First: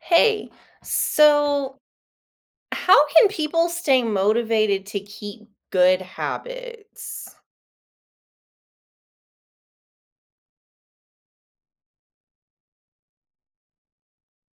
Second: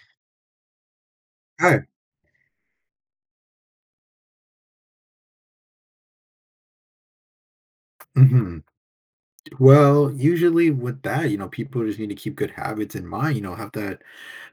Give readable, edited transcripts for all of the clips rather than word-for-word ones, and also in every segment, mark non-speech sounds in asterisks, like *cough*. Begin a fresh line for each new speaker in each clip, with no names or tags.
Hey, so
Right.
how can people stay motivated to keep good habits?
Mhm. Well, usually with that, you know, people just need to keep good habits in mind, have that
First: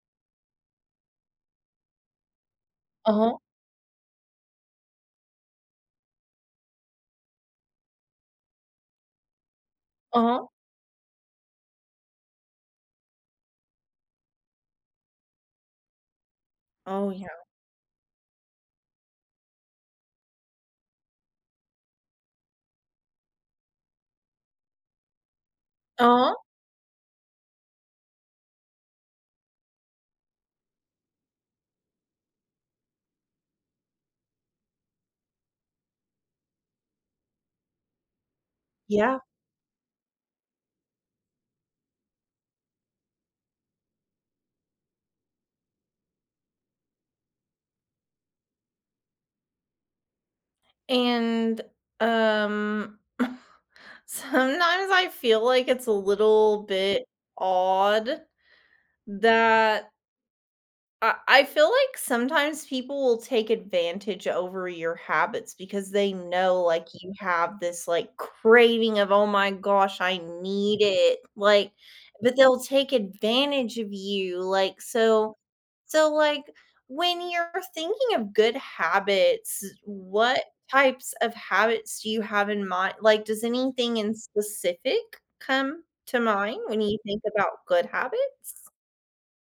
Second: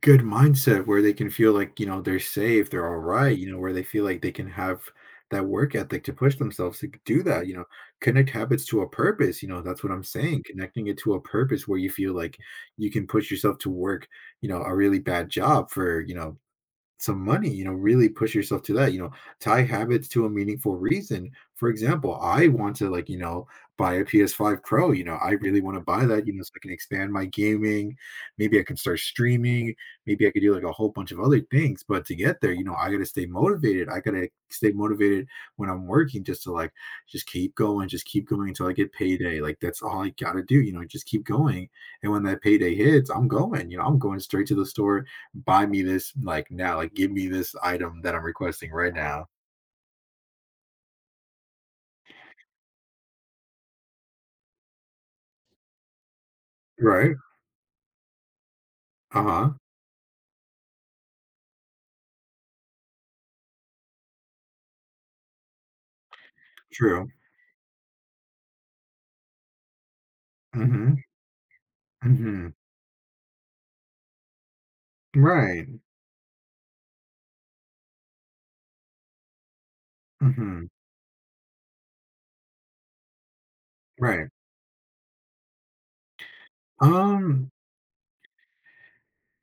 good mindset where they can feel like, they're safe, they're all right,
Uh-huh.
where they feel like they can have that work ethic to push themselves to do that, connect habits to a purpose, that's what I'm saying,
Uh-huh.
connecting it to a purpose where you feel like you can push yourself to work, a really bad job for,
Oh
some
yeah.
money, really push yourself to that, tie habits to a meaningful reason. For example, I want to like, buy a PS5 Pro, I really want to buy that,
Uh-huh.
so I can expand my gaming. Maybe I can start streaming, maybe I could do like a whole bunch of other things, but to get there, I got to stay motivated. I got to stay motivated when I'm working just to like just keep going until I get
Yeah.
payday. Like that's all I got to do, just keep going. And when that payday hits, I'm going, I'm going straight to the store buy me this like now, like give me this item that I'm requesting right now.
And um *laughs* sometimes I feel like it's a little bit
Right.
odd
Uh-huh.
that I feel like sometimes people will take advantage over your habits because they know like
True.
you have this like craving of, "Oh my gosh, I need
Mhm.
it." Like, but
Mhm.
they'll take advantage of you. Like, so,
Right.
so when you're thinking of good habits, what
Mhm.
types of habits do you have in mind? Like, does anything in
Right.
specific come to mind when you think
Um
about good habits?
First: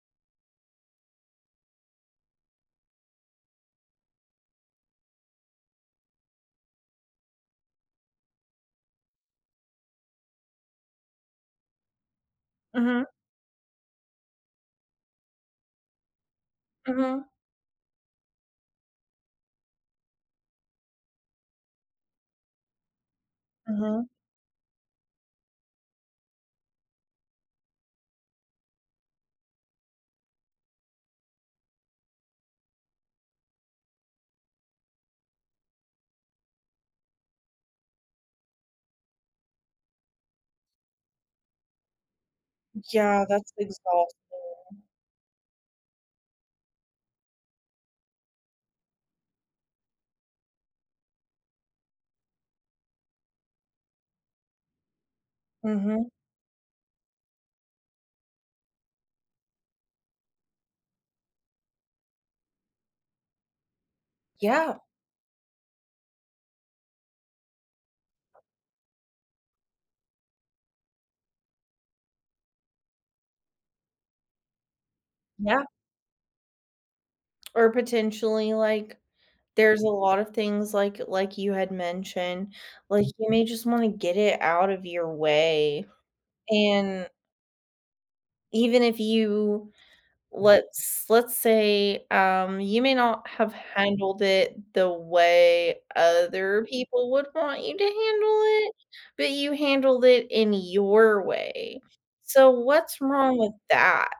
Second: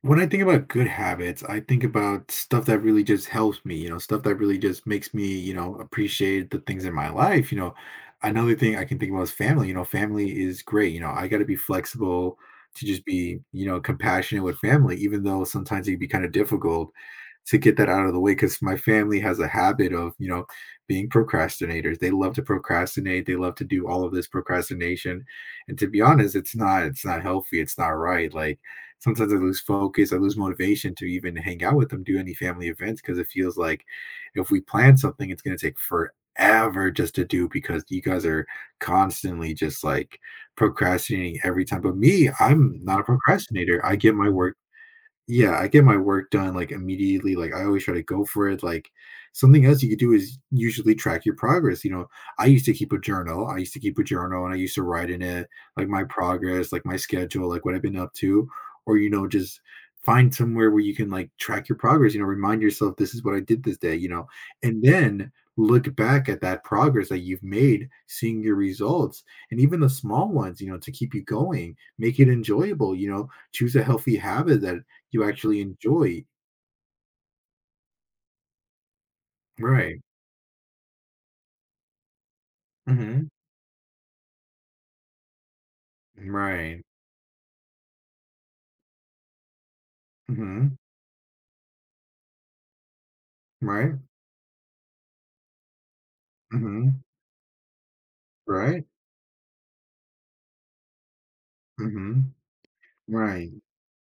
When I think about good habits, I think about stuff that really just helps me, stuff that really just makes me, appreciate the things in my life. Another thing I can think about is family. You know, family is great. You know, I got to be flexible to just
Mm-hmm.
be, compassionate with family, even though sometimes it can be kind of difficult
Mm-hmm.
to get that out of the way because my family has a habit of, being procrastinators. They love to procrastinate. They love to do
Mm-hmm.
all of this procrastination. And to be honest, it's not healthy. It's not right. Like, sometimes I lose focus, I lose motivation to even hang out with them, do any family events because it feels like if we plan something, it's going to take forever just to do because you guys are constantly just like procrastinating every time. But me, I'm not a
Yeah, that's
procrastinator. I get
exhausting.
my work yeah, I get my work done, like, immediately, like, I always try to go for it, like something else you could do is usually track your progress, I used to keep a journal, I used to keep a journal, and I used to write in it, like, my
Mhm.
progress, like, my schedule, like, what I've been up to, or, just find somewhere where you can, like, track your progress, remind yourself, "This is what I did this day,"
Yeah,
and then look back at that progress that you've made, seeing your results, and even the small ones, to keep you going, make it enjoyable, choose a healthy habit that you actually
yeah.
enjoy.
Or potentially, like, there's a
Right.
lot of things like you had mentioned, like,
Mhm.
you may just wanna get it out of your way,
Right.
and even if you
Mhm.
let's say, you may not have
Right.
handled it the way other
Mhm.
people would want you to handle it,
Right.
but you handled it in your way.
Mhm.
So what's wrong
Right.
with that?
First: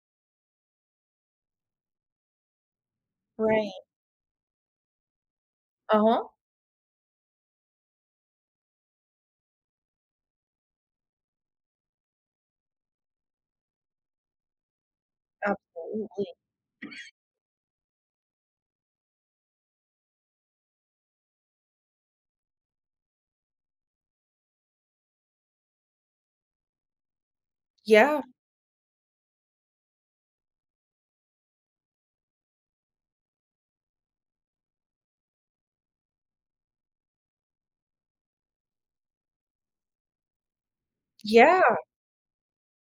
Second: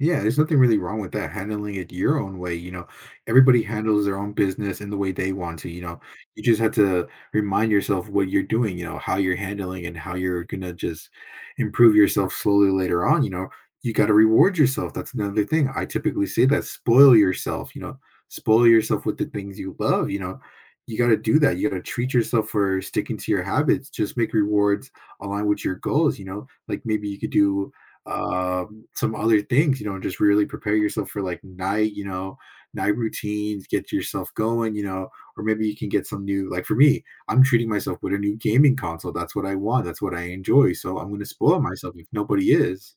Yeah, there's nothing really wrong with that. Handling it your own way, everybody
Right.
handles their own business in the way they want to, you know.
Uh-huh.
You just have to remind yourself what you're doing, how you're handling and how you're gonna just improve yourself slowly later on, you know. You got to reward yourself. That's another thing. I typically
Absolutely.
say that spoil yourself, spoil yourself with the things you love, you know. You got to do that. You got to treat yourself for sticking to your habits. Just make rewards align with your goals, you know. Like maybe you could do
Yeah,
some other things, just really prepare yourself for like night, night routines, get yourself going, or maybe you can get some new, like for me, I'm treating myself with a new gaming console. That's what I want. That's what I enjoy. So I'm going to spoil
yeah,
myself if nobody is.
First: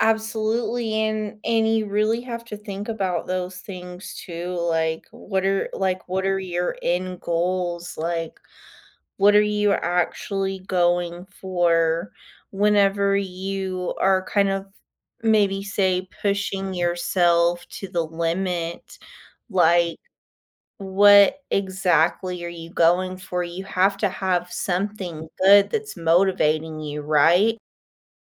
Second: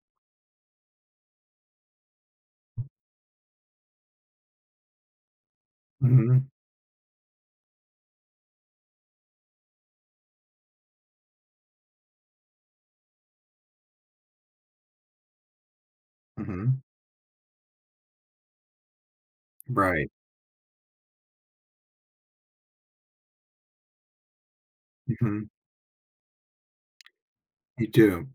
absolutely, and you really have to think about those things too, like, what are
Hmm.
your end goals? Like, what are you actually going for whenever you are kind of maybe, say, pushing
Hmm.
yourself to the limit? Like,
Right.
what exactly are you going for? You have to have something
Hmm.
good that's motivating you, right?
You do.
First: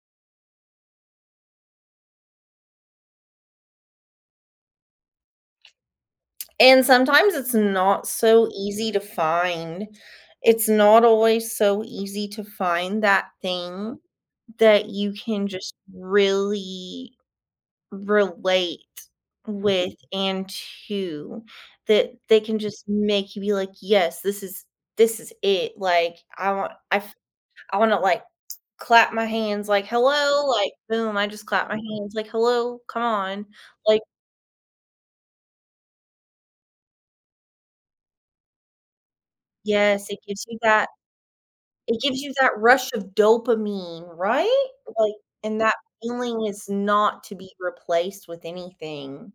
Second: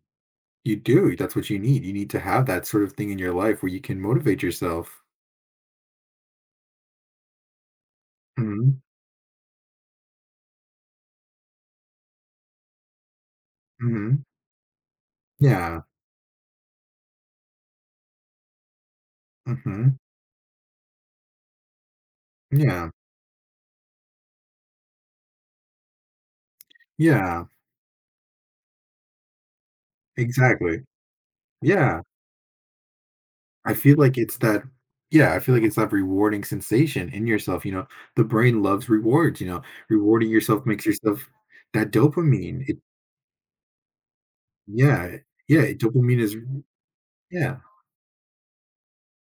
You do. That's what you need. You need to have that sort of thing in your life where you can motivate yourself.
And sometimes it's not so
Hmm.
easy to find. It's not always so easy to find that thing
Hmm.
that you can just
Yeah.
really relate with
Hmm.
and to that they can just
Yeah.
make you be like, "Yes, this is it." Like, I want I f
Yeah.
I wanna, like, clap my hands, like, "Hello," like,
Exactly.
boom, I just clap my
Yeah.
hands, like, "Hello, come on."
I feel
Like,
like it's that yeah, I feel like it's that rewarding sensation in yourself, you know. The brain loves rewards, you know.
yes, it
Rewarding
gives you
yourself makes
that.
yourself that
It gives you that
dopamine. It
rush of dopamine, right? Like,
yeah.
and
Yeah,
that
dopamine is
feeling is not to be
yeah.
replaced with anything.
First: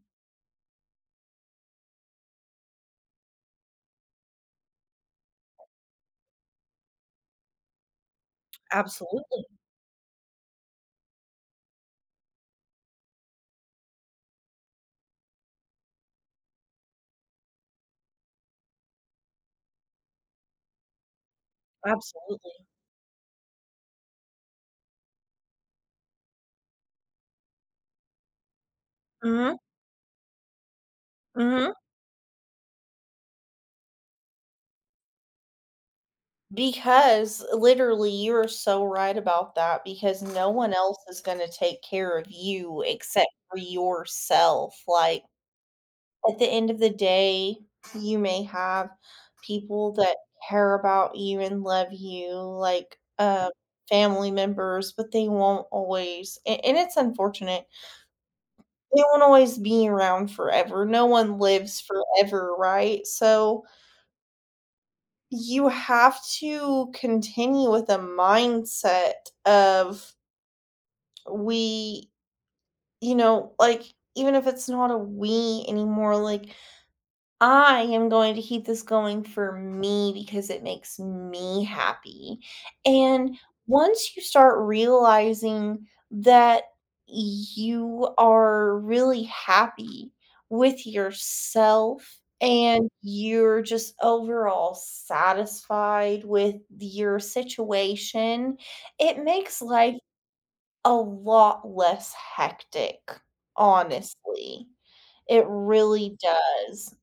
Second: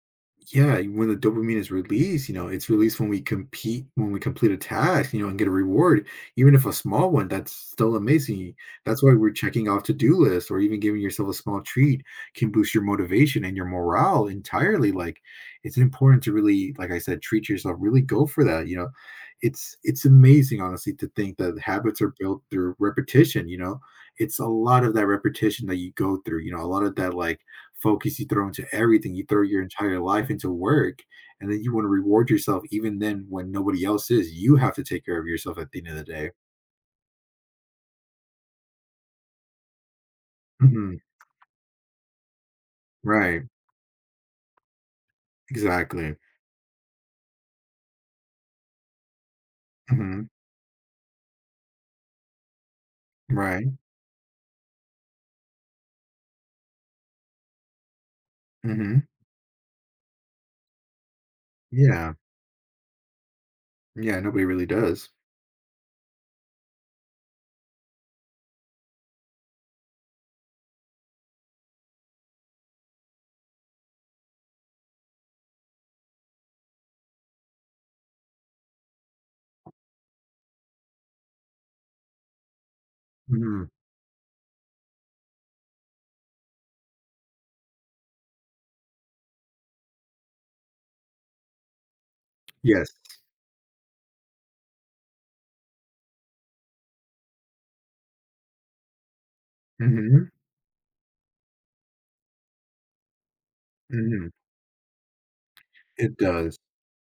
Yeah, when the dopamine is released, it's released when we compete, when we complete a task, and get a reward, even if a small one, that's still amazing. That's why we're
Absolutely,
checking off to-do lists or even giving yourself a small treat can boost your motivation and your morale entirely. Like it's important to really, like I said, treat yourself, really go for that. You know, it's amazing, honestly, to think that habits are built
absolutely.
through repetition, you know. It's a lot of that repetition that you go through, a lot of that like focus you throw into everything. You throw
Mhm,
your entire life into work, and then you
mhm.
want to reward yourself even then when nobody else is. You have to take care of yourself at the end of the day.
Because literally, you are so right about that because no one
Mhm.
else is gonna take care of you except
Right.
for yourself, like
Exactly.
at the end of the day, you may have people that
Mhm.
care about you and love you, like,
Right.
family members, but they won't always a and it's unfortunate.
Mhm.
They won't always be around forever. No one lives
Yeah.
forever, right? So,
Yeah, nobody really does.
you have to continue with a mindset of we you know, like, even if it's not a we anymore, like I am going to keep this going for me because it makes me happy. And
Mhm.
once you start realizing that you are really happy with yourself and
Yes.
you're just overall satisfied with your situation, it makes life
Mhm.
a lot less hectic,
Mhm.
honestly. It
It
really
does.
does.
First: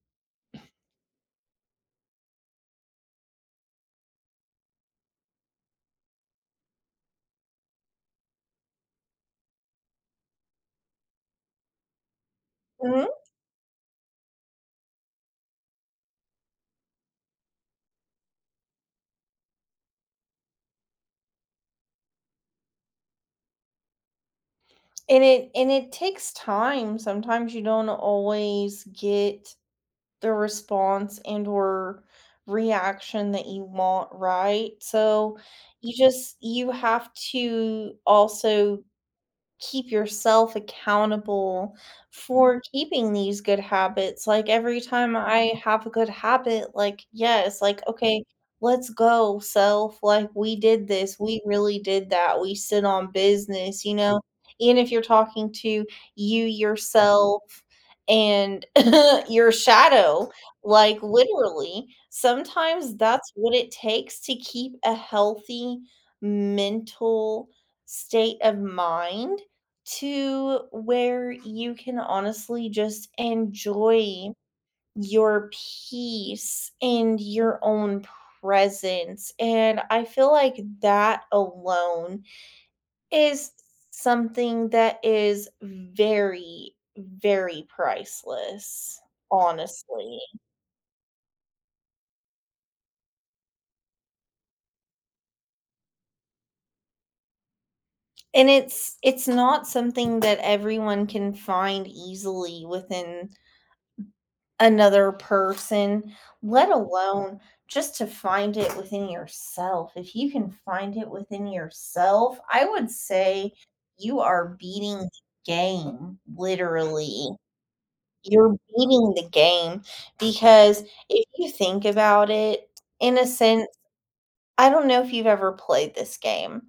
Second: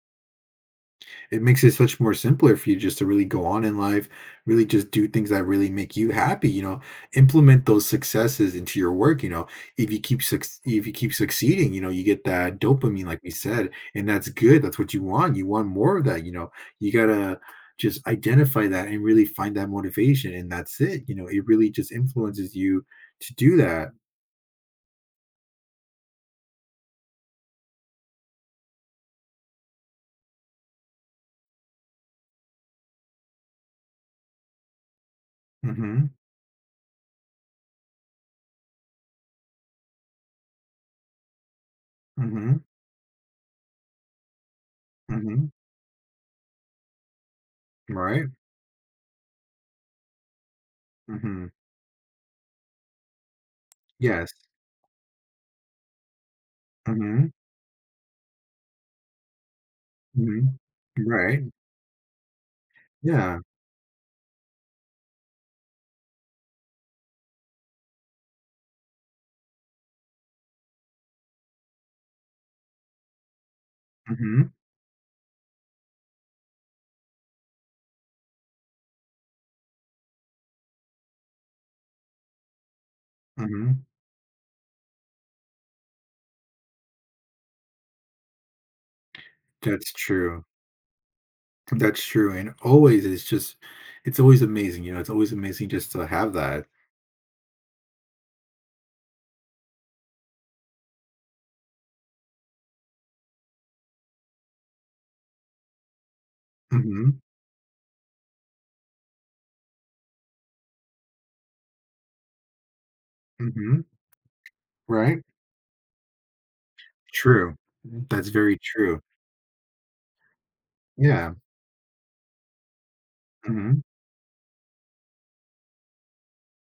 It makes it such more simpler for you just to really go on in life, really just do things that really make you happy, implement those successes into your work, if you keep suc if you keep succeeding, you get that dopamine
Mhm.
like we said, and that's good, that's what you want, you want more of that, you gotta just identify that and really find that motivation, and that's it, it really just influences you to do that.
And it takes time. Sometimes you don't always get the response and or reaction that you want, right? So, you
Mhm.
just you have to also keep yourself accountable
Mhm.
for keeping these good habits. Like every time
Mhm.
I have a good habit, like, yeah, it's like, okay,
Right.
let's go, self. Like, we did this. We
Mhm.
really did that. We sit on business, you know?
Yes.
Even if you're talking to you
Mhm.
yourself and *laughs* your shadow,
Mhm.
like
Right.
literally, sometimes that's
Yeah.
what it takes to keep a healthy mental state of mind to where you can honestly just enjoy
Mhm,
your peace and your own presence. And I feel like that alone is
mhm.
something that is very, very priceless
That's
honestly.
true. And always it's always amazing, it's always amazing just to have that.
And it's not something that everyone can find easily within another person, let
Mhm,
alone just to find it within yourself. If you can find it within yourself, I would say
mhm,
you are beating the
right?
game, literally.
True. That's
You're
very true.
beating the game because if
Yeah,
you think about it, in a sense,
mhm.
I don't know if you've ever played this game.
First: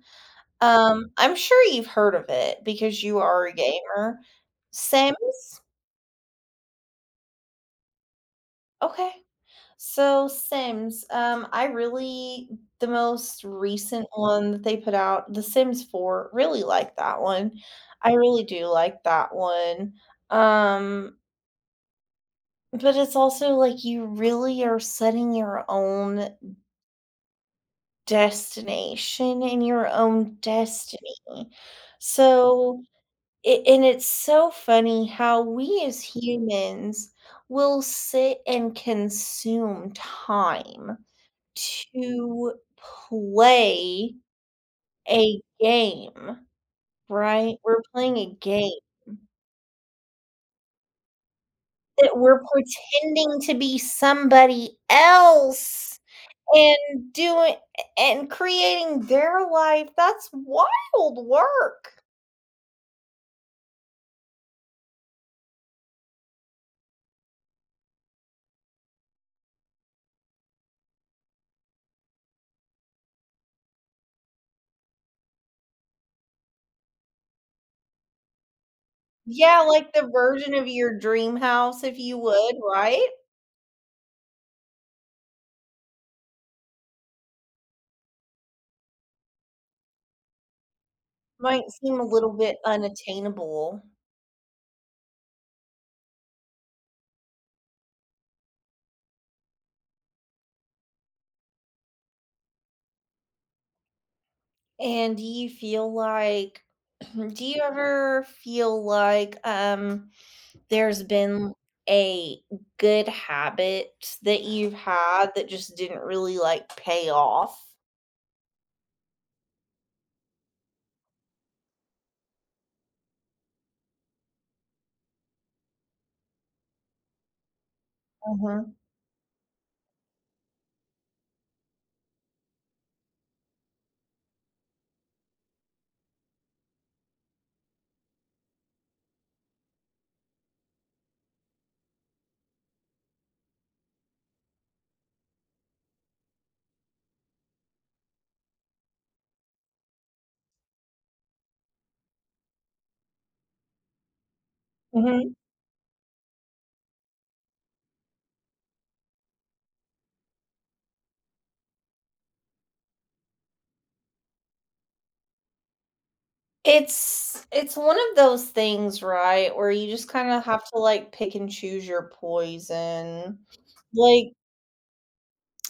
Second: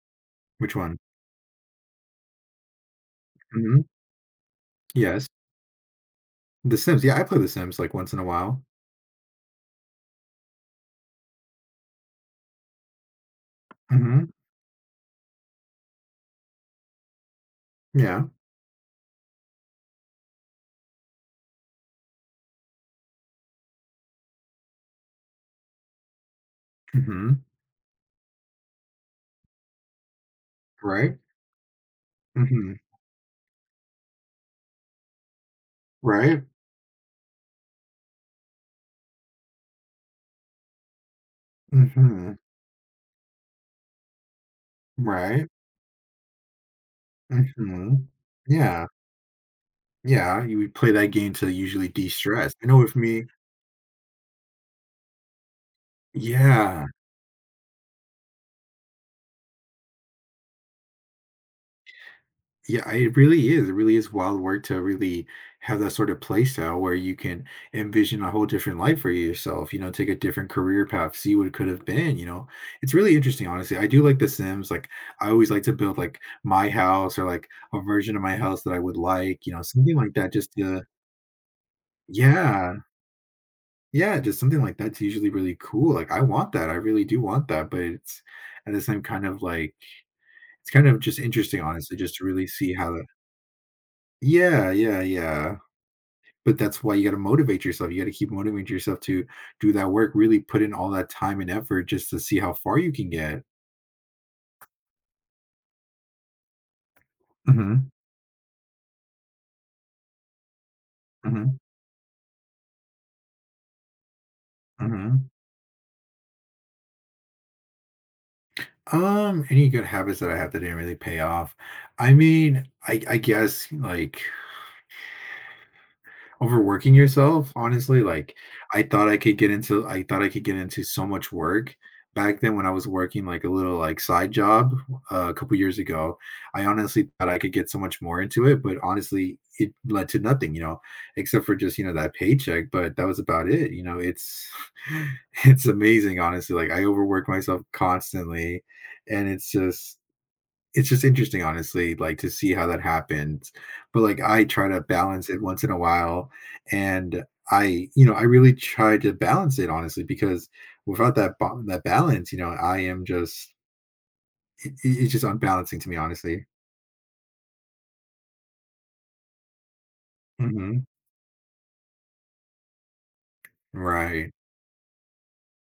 Which one?
I'm sure you've heard of it because you are a
Mhm,
gamer.
yes.
Sims?
The Sims, yeah, I play The Sims, like, once in a while.
Okay. So Sims, I really the most recent
Mhm,
one that they put out, The Sims 4, really like that one. I
yeah.
really do like that one. Um, but it's also like you really are setting your own
Mhm,
destination and your own destiny.
right? Mhm,
So and it's so funny how we as
right?
humans will sit and consume time
Mhm,
to play a
right?
game, right? We're
Mhm.
playing a game
Yeah, yeah, you would play that game to usually
that we're
de-stress. I know with me
pretending to be somebody else
yeah.
and doing and creating their life. That's wild work.
Yeah, it really is. It really is wild work to really have that sort of play style where you can envision a whole different life for yourself, take a different career path, see what it could have been, you know. It's really interesting, honestly. I do like The Sims. Like, I always like to build like my house or like a version of my house that I would like,
Yeah, like
something
the
like that just
version of
to,
your dream house, if you would,
yeah,
right?
yeah, just something like that's usually really cool. Like, I want that. I really do want that. But it's at the same kind of like, it's kind of just interesting,
Might
honestly,
seem a
just to
little
really
bit
see how the
unattainable.
yeah, yeah, yeah. But that's why you got to motivate yourself. You got to keep motivating yourself to do that work, really put in all that time and effort just to see how far you can get.
And do you feel like *clears throat* do you
Hmm.
ever feel like, there's been
Hmm.
a good habit that you've had
Hmm.
that just didn't really, like, pay off?
Any good habits that I have that didn't really pay off? I mean, I guess like overworking yourself honestly like
Mhm,
I thought I could get into so much work back then when I was working like a little like side job, a couple years ago. I honestly thought I could get so much more into it, but honestly it led to nothing, except for just, that paycheck. But that was about it, you know it's *laughs* it's amazing, honestly, like I overwork myself constantly. And it's just, it's just interesting, honestly, like to see how that happens. But like I try to balance
mhm.
it once in a while. And I, I really try to balance it, honestly, because without that that balance, I am just it's just unbalancing to me, honestly.
It's one of those things, right, where you just kinda have
Hmm.
to, like, pick and choose your poison. Like,
Right.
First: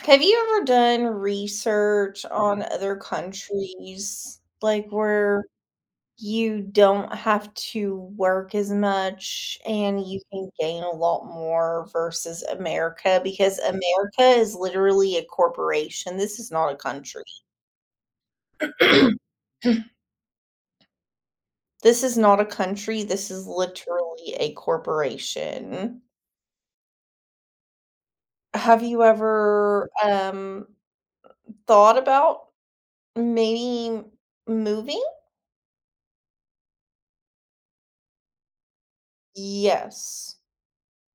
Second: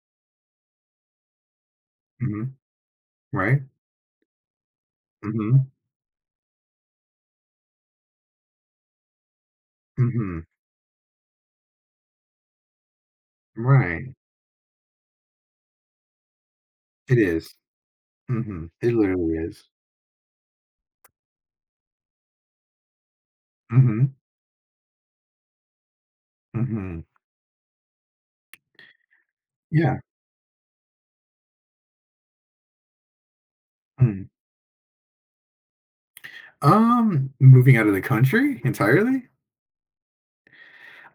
have you ever done research
Hmm.
on other
Right.
countries, like, where
Hmm.
you don't have to work as much, and you
Hmm.
can gain a lot more versus America, because
Right.
America is literally a corporation. This is not a
It
country.
is. Mm-hmm, it literally is.
*clears throat* This is not a country, this is
Hmm.
literally a corporation.
Hmm.
Have you ever,
Yeah.
thought about maybe
Mm.
moving?
Moving out of the country entirely?
Yes.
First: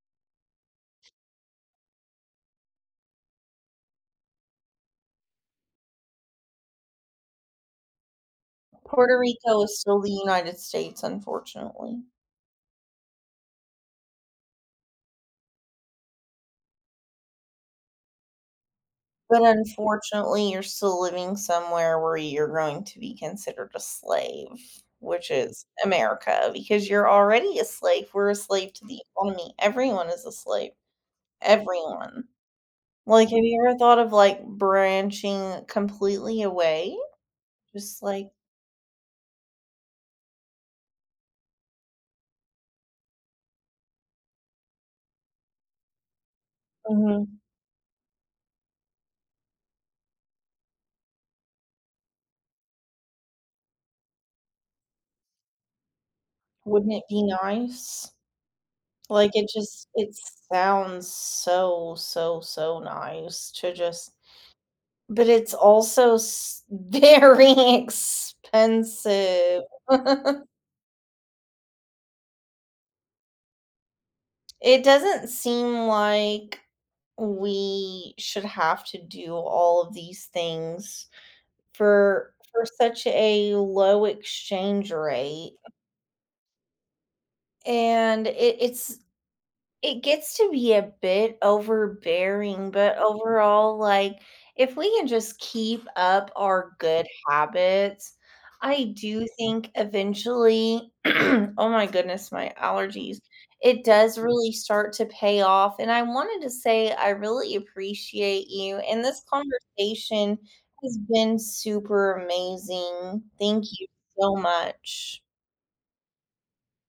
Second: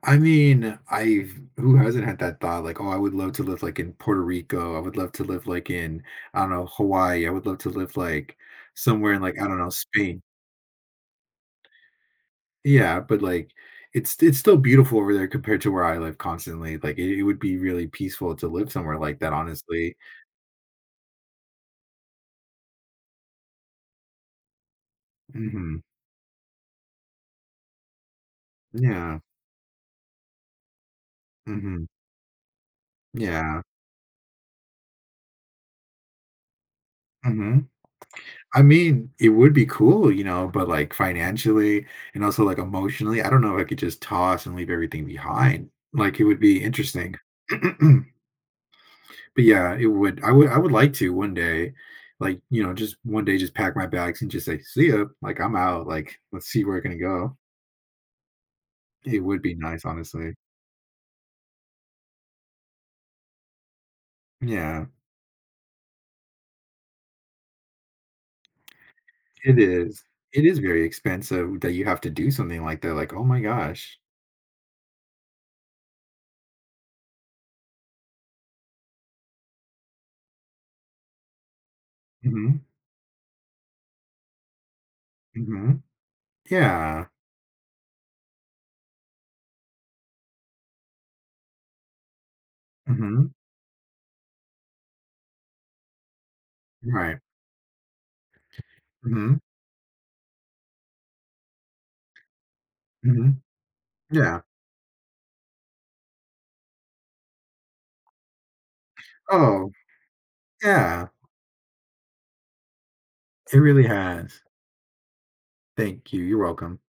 I mean, I've who hasn't had that thought like, "Oh, I would love to live, like, in Puerto Rico. I would love to live, like, in, I don't know, Hawaii. I would love to live, like, somewhere
Puerto
in, like, I don't
Rico
know,
is still the
Spain."
United States, unfortunately.
Yeah, but, like, it's still beautiful over there compared to where I live constantly. Like, it would be really peaceful to live somewhere like that,
But
honestly.
unfortunately, you're still living somewhere where you're going to be considered a slave, which is
Mhm.
America, because you're already a slave. We're a slave to the
Yeah.
economy. Everyone is a slave.
Mhm.
Everyone. Like, have
Yeah.
you ever thought of like branching completely away?
Mhm.
Just like,
I mean, it would be cool, but like financially and also like emotionally, I don't know if I could just toss and leave everything behind. Like it would be interesting.
mhm,
*clears throat* But yeah, it would I would like to one day, like, just one day just pack my bags and just say, "See ya," like I'm out, like let's see where I
wouldn't
can
it be
go.
nice?
It
Like,
would
it
be nice,
just, it
honestly.
sounds so, so, so nice to just.
Yeah,
But it's also s *laughs* very
it
expensive.
is.
*laughs*
It is very expensive that you have to do something like that. Like, oh my gosh.
It doesn't seem like we should have to do all of these things for
Mhm.
such a low exchange rate,
Mhm. Yeah.
and it's it gets to be a bit overbearing, but
Mhm.
overall, like, if we can just keep up our good
Right.
habits, I do
Mhm.
think eventually, *clears throat* oh my goodness, my allergies,
Mhm.
it does
Yeah.
really start to pay off. And I wanted to say, I really appreciate you. And this
Oh,
conversation has
yeah.
been super amazing.
It
Thank
really
you so
has.
much.
Thank you. You're welcome.